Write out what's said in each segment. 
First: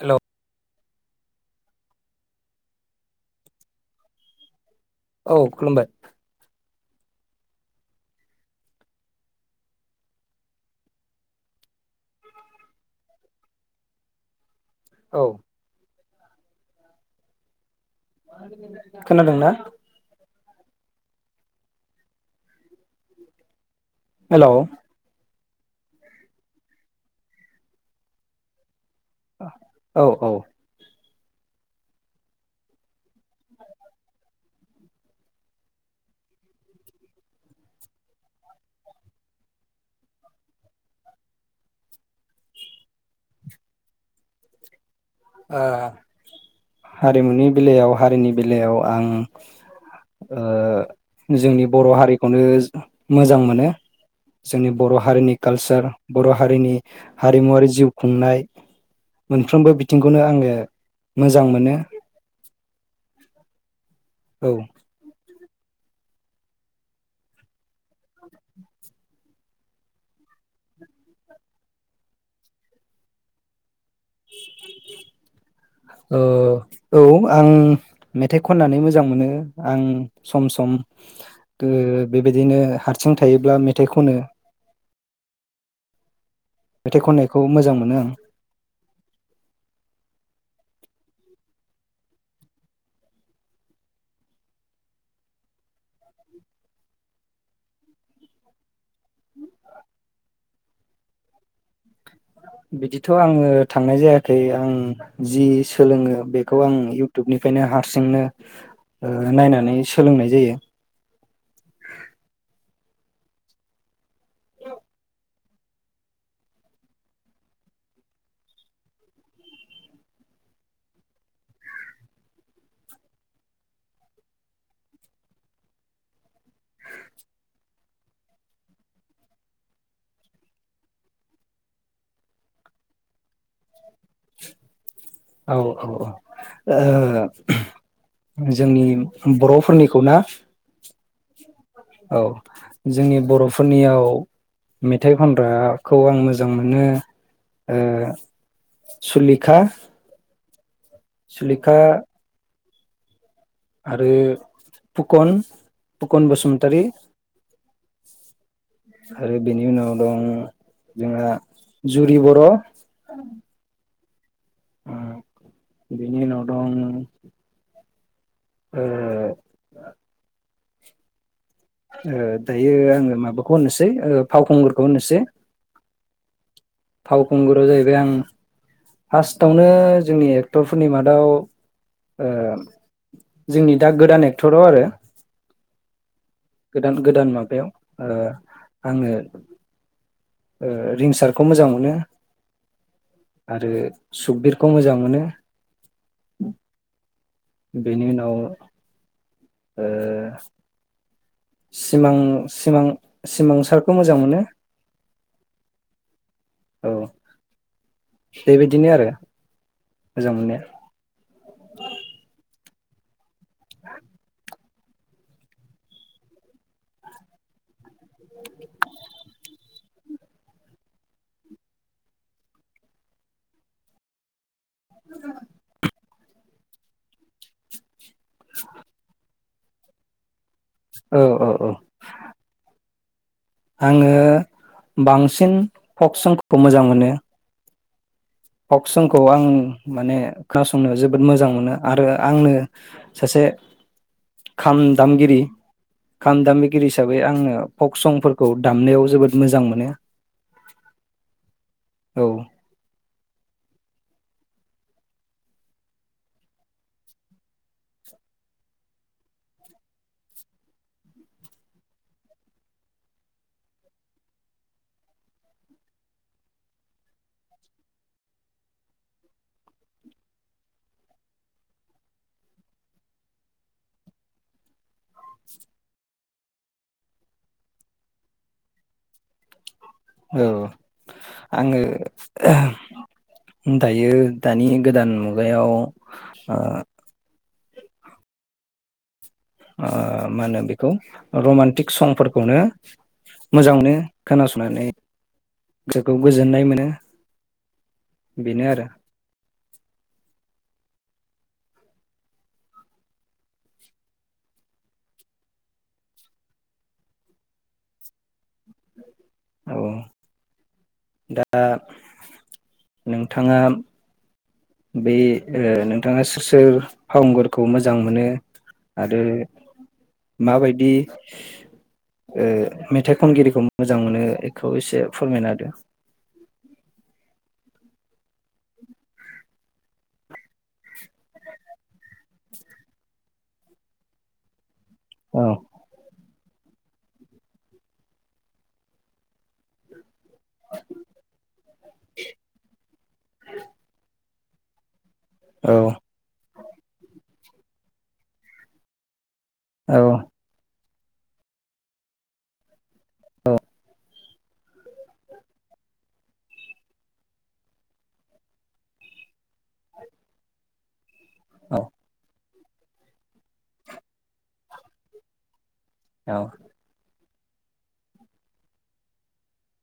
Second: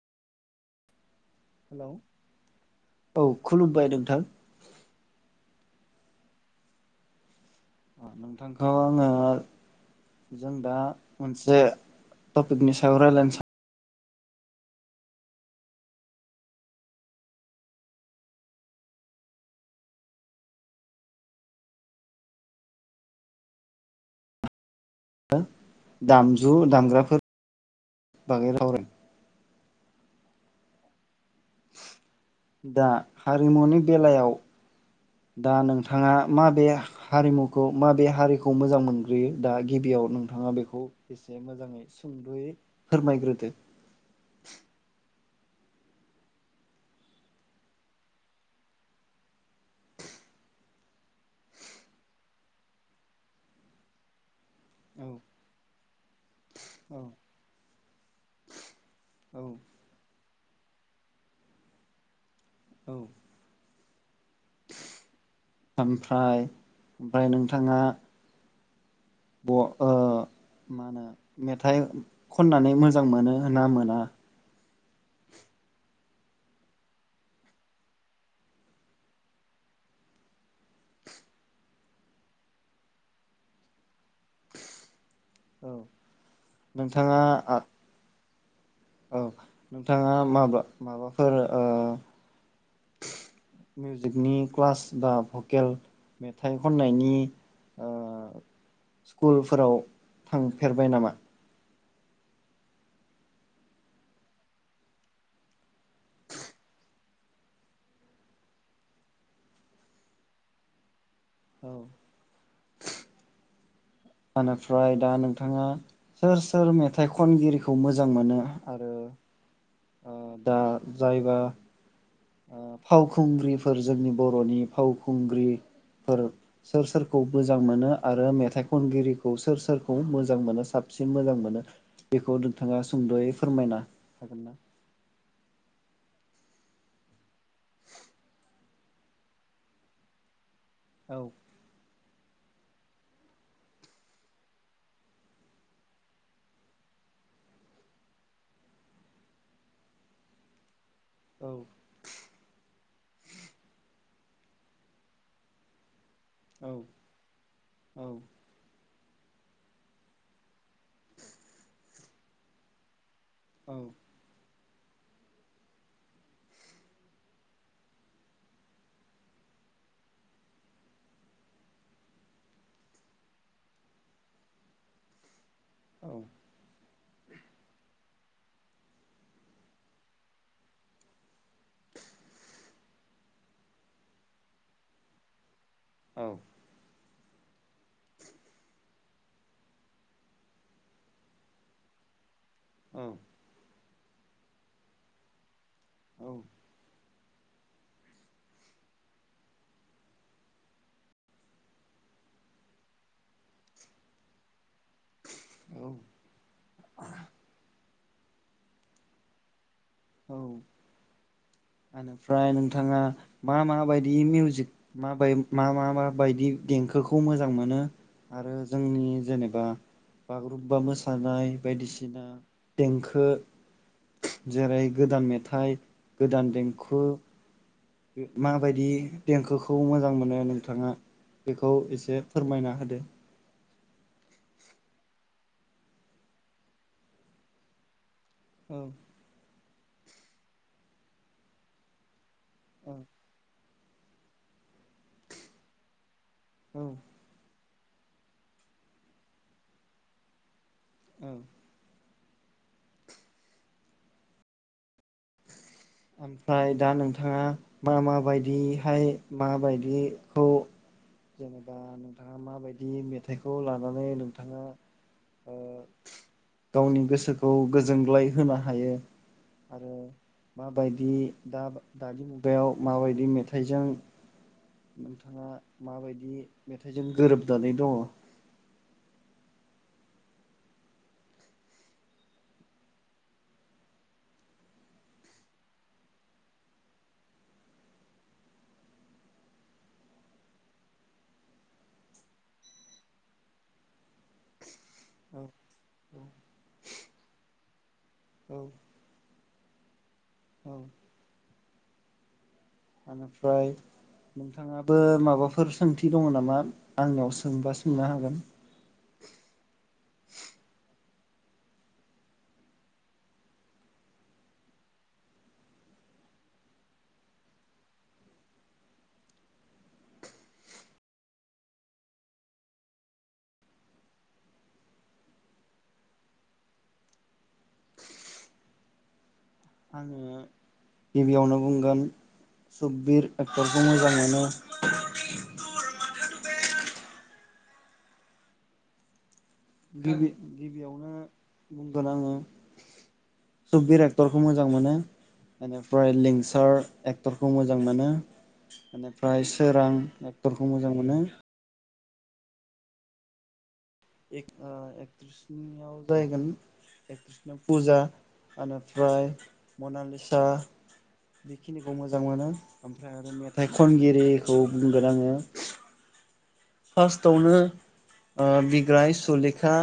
Hello औ खुलुमबाय नोंथां। औ खुलुमबाय। नोंथांखौ आङो जों दा मोनसे टपिकनि सायाव रायलायनो औ खोनादोंना? हेलौ दामजु दामग्राफोर बागै सावराय औ औ दा हारिमुनि बेलायाव दा नोंथाङा माबे हारिमुखौ माबे हारिखौ मोजां मोनग्रोयो दा गिबियाव नोंथांङा बेखौ एसे मोजांङै सुंदयै फोरमायग्रोदो? आ हारिमुनि बेलायाव हारिनि बेलायाव आं ओ जोंनि बर हारिखौनो मोजां मोनो। जोंनि बर औ हारिनि कालचार बर हारिनि औ हारिमुवारि जिउ खुंनाय औ औ मोनफ्रोमबो बि नो आंङो मोजां मोनो। औ औ ओमफ्राय ओमफ्राय नोंथांङा [inaudible] ब ओ मा होनो मेथाइ खननानै मोजां मोनो ना मोना? [inaudible] ओ औ आं मेथाइ खननानै मोजां मोनो आं सम सम ओ बेबायदिनो हारसिं थायोब्ला मेथाइ खनो। औ मेथाइ नोंथाङा खननायखौ आ मोजां मोनो आं। औ नोंथांङा माबा माबाफोर ओ मिउजिकनि क्लास बा भकेल मेथाइ खननायनि ओ स्कुलफोराव थांफेरबाय नामा? बिदिथ आंङो थांनाय जायाखै आं जि सोलोङो बेखौ आं इउटुबनिफ्रायनो हारसिंनो ओ नायनानै सोलोंनाय जायो। औ इनिफ्राय दा नोंथांङा सोर सोर मेथाइ खनगिरिखौ मोजां मोनो? आरो दा जायबा फावखुंग्रिफोर जोंनि बरनि फावखुंग्रिफोर सोर सोरखौ मोजां मोनो आरो मेथाइ खनगिरिखौ सोर सोरखौ मोजां मोनो साबसिन मोजां मोनो बेखौ नोंथाङा सुंदयै फोरमायना हागोन ना? औ औ औ ओ जोंनि बरफोरनिखौ ना? औ औ जोंनि बरफोरनियाव मेथाइ खनग्राखौ आं मोजां मोनो ओ सुलिखा, औ सुलिखा, आरो फुकन, फुकन औ बसुमतारी, औ आरो बेनि उनाव दं जोंहा जुरि बर, [inaudible] उम बिनि उनाव दं ओह। दायो आङो माबाखौ होनोसै फावखुंगुरखौ होननोसै औ फावखुंगुरयाव जाहैबाय आं फार्स्टआवनो जोंनि एक्टरफोरनि मादाव ओ जोंनि दा गोदान एक्टराव आरो औ। गोदान गोदान माबायाव ओ आङो ओ रिंसार्टखौ मोजां मोनो। औ आरो सुकबिरखौ मोजां मोनो। औ [unintelligible] [inaudible] बेनि उनाव ओ सिमां सिमां। सिमां सारखौ मोजां मोनो औ औ। बेबायदिनो आरो। मोजां औ मोननाया आनोफ्राय थांङा मा मा बायदि मिउजिक मा बाय मा मा बायदि देंखोखौ मोजां मोनो आरो जोंनि जेनेबा बागुरुम्बा मोसानाय बायदिसिना देंखो जेरै गोदान मेथाइ गोदान दें खो मा बायदि देंखोखो खौ मोजां मोनो। थाङा औ औ औ बेखौ एसे फोरमायना होदो आङो बांसिन फक संखौ मोजां मोनो। औ फक संखौ आं माने खोनासंनो जोबोद मोजां मोनो आरो आंनो औ सासे खाम दामगिरि। खाम औ दामबिगिरि हिसाबै आङो फक संफोरखौ दामनायाव जोबोद मोजां मोनो। औ। औ। ओमफ्राय दा नोंथाङा मा माबायदिहाय माबायदिखौ जेनेबा नोंथाङा माबायदि मेथाइखौ लानानै नोंथाङा ओ गावनि गोसोखौ गोजोनग्लाय होनो हायो आरो माबायदि दाब दानि मुगायाव माबायदि मेथाइजों नोंथाङा माबायदि मेथाइजों गोरोबनानै दङ? औ आङो दायो दानि गोदान मुगायाव ओ ओ मा होनो बेखौ रमान्टिक संफोरखौनो मोजां मोनो खोनासंनानै औ गोसोखौ औ गोजोननाय मोनो। औ बिनो आरो औ ओनिफ्राय नोंथाङाबो माबाफोर सोंथि दङ नामा आंनियाव सोंबा सोंनो हागोन। औ दा नोंथाङा बे ओ नोंथाङा सोर सोर फावुंगुरखौ मोजां मोनो आरो माबायदि ओ मेथाइ खनगिरिखौ मोजां मोनो एखौ एसे फोरमायना होदो। आङो गिबियावनो बुंगोन सुगबिर एक्टरखौ मोजां मोनो। औ [unintelligible] [unintelligible] गिबियावनो बुंगोन आङो सुगबिर एक्टर खौ मोजां मोनो। औ एनिफ्राय लिंसार एक टरखौ मोजां मोनो इनि फ्राय सोरां औ एक्टरखौ मोजां मोनो औ एक ओ एक्ट्रिसनियाव जाहगोन एकट्रिसनियाव पुजा एनिफ्राय मनालिसा। बेखिनिखौ मोजां मोनो। ओमफ्राय आरो मेथाइ खनगिरिखौ बुंगोन आङो औ औ फार्स्टआवनो ओ बिग्राय सुलेखा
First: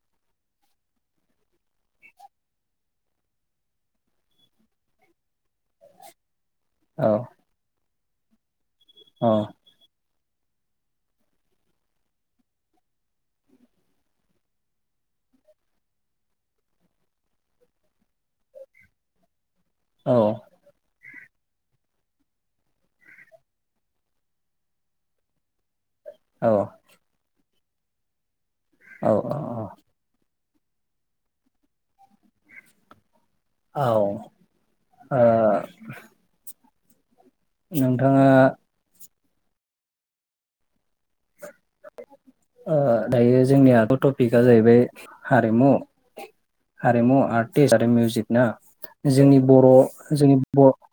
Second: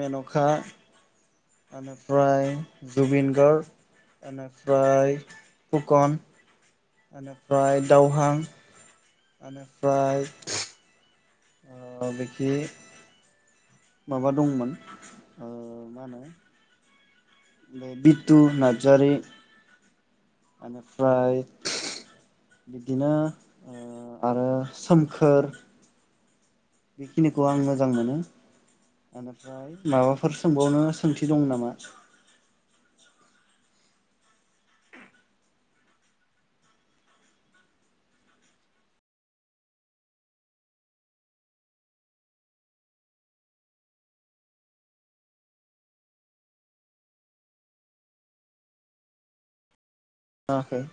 मेनखा ओनेफ्राय जुबिन गार्ग ओनेफ्राय फुकन। बेनिफ्राय- दावहां औ ओमफ्राय- ओ बेखि माबा दंमोन ओ मा होनो- ओ बिथु नार्जारि। औ ओमफ्राय बिदिनो ओ आरो सोमखोर। बेखिनि खौ आं मोजां मोनो। औ बेनिफ्राय औ माबाफोर सोंबावनो सोंथि दं नामा? औ ओ नोंथाङा ओ दायो जोंनि आ टपिकआ जाहैबाय हारिमु हारिमु आर्टिस्ट आरो मिउजिक ना जोंनि बर' जोंनि बर' सोङाखै?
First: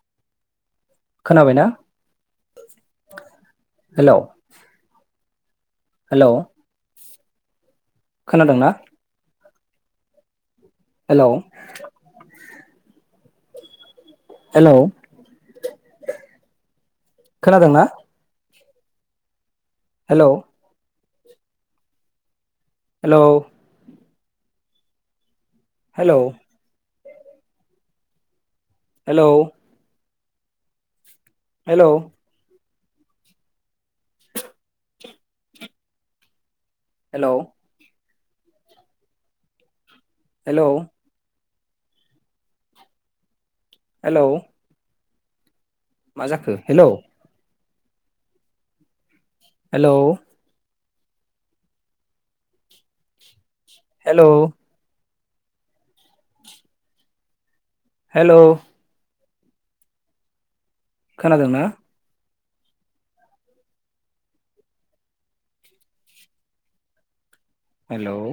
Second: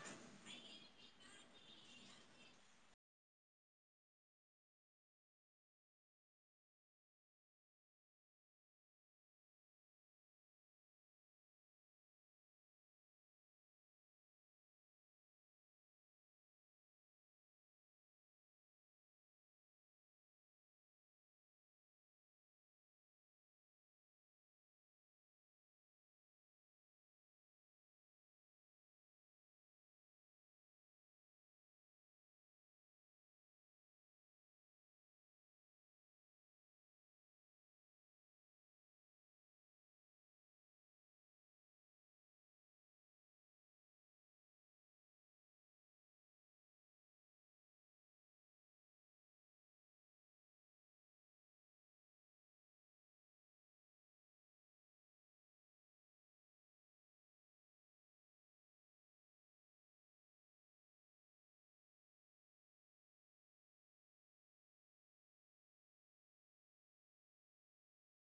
खोनाबायना हेल' हेल' खोनादोंना? हेल' हेल' खोनादोंना? Hello hello hello hello hello hello hello hello मा जाखो हेलौ हेलौ हेलौ हेल' खोनादोंना? हेलौ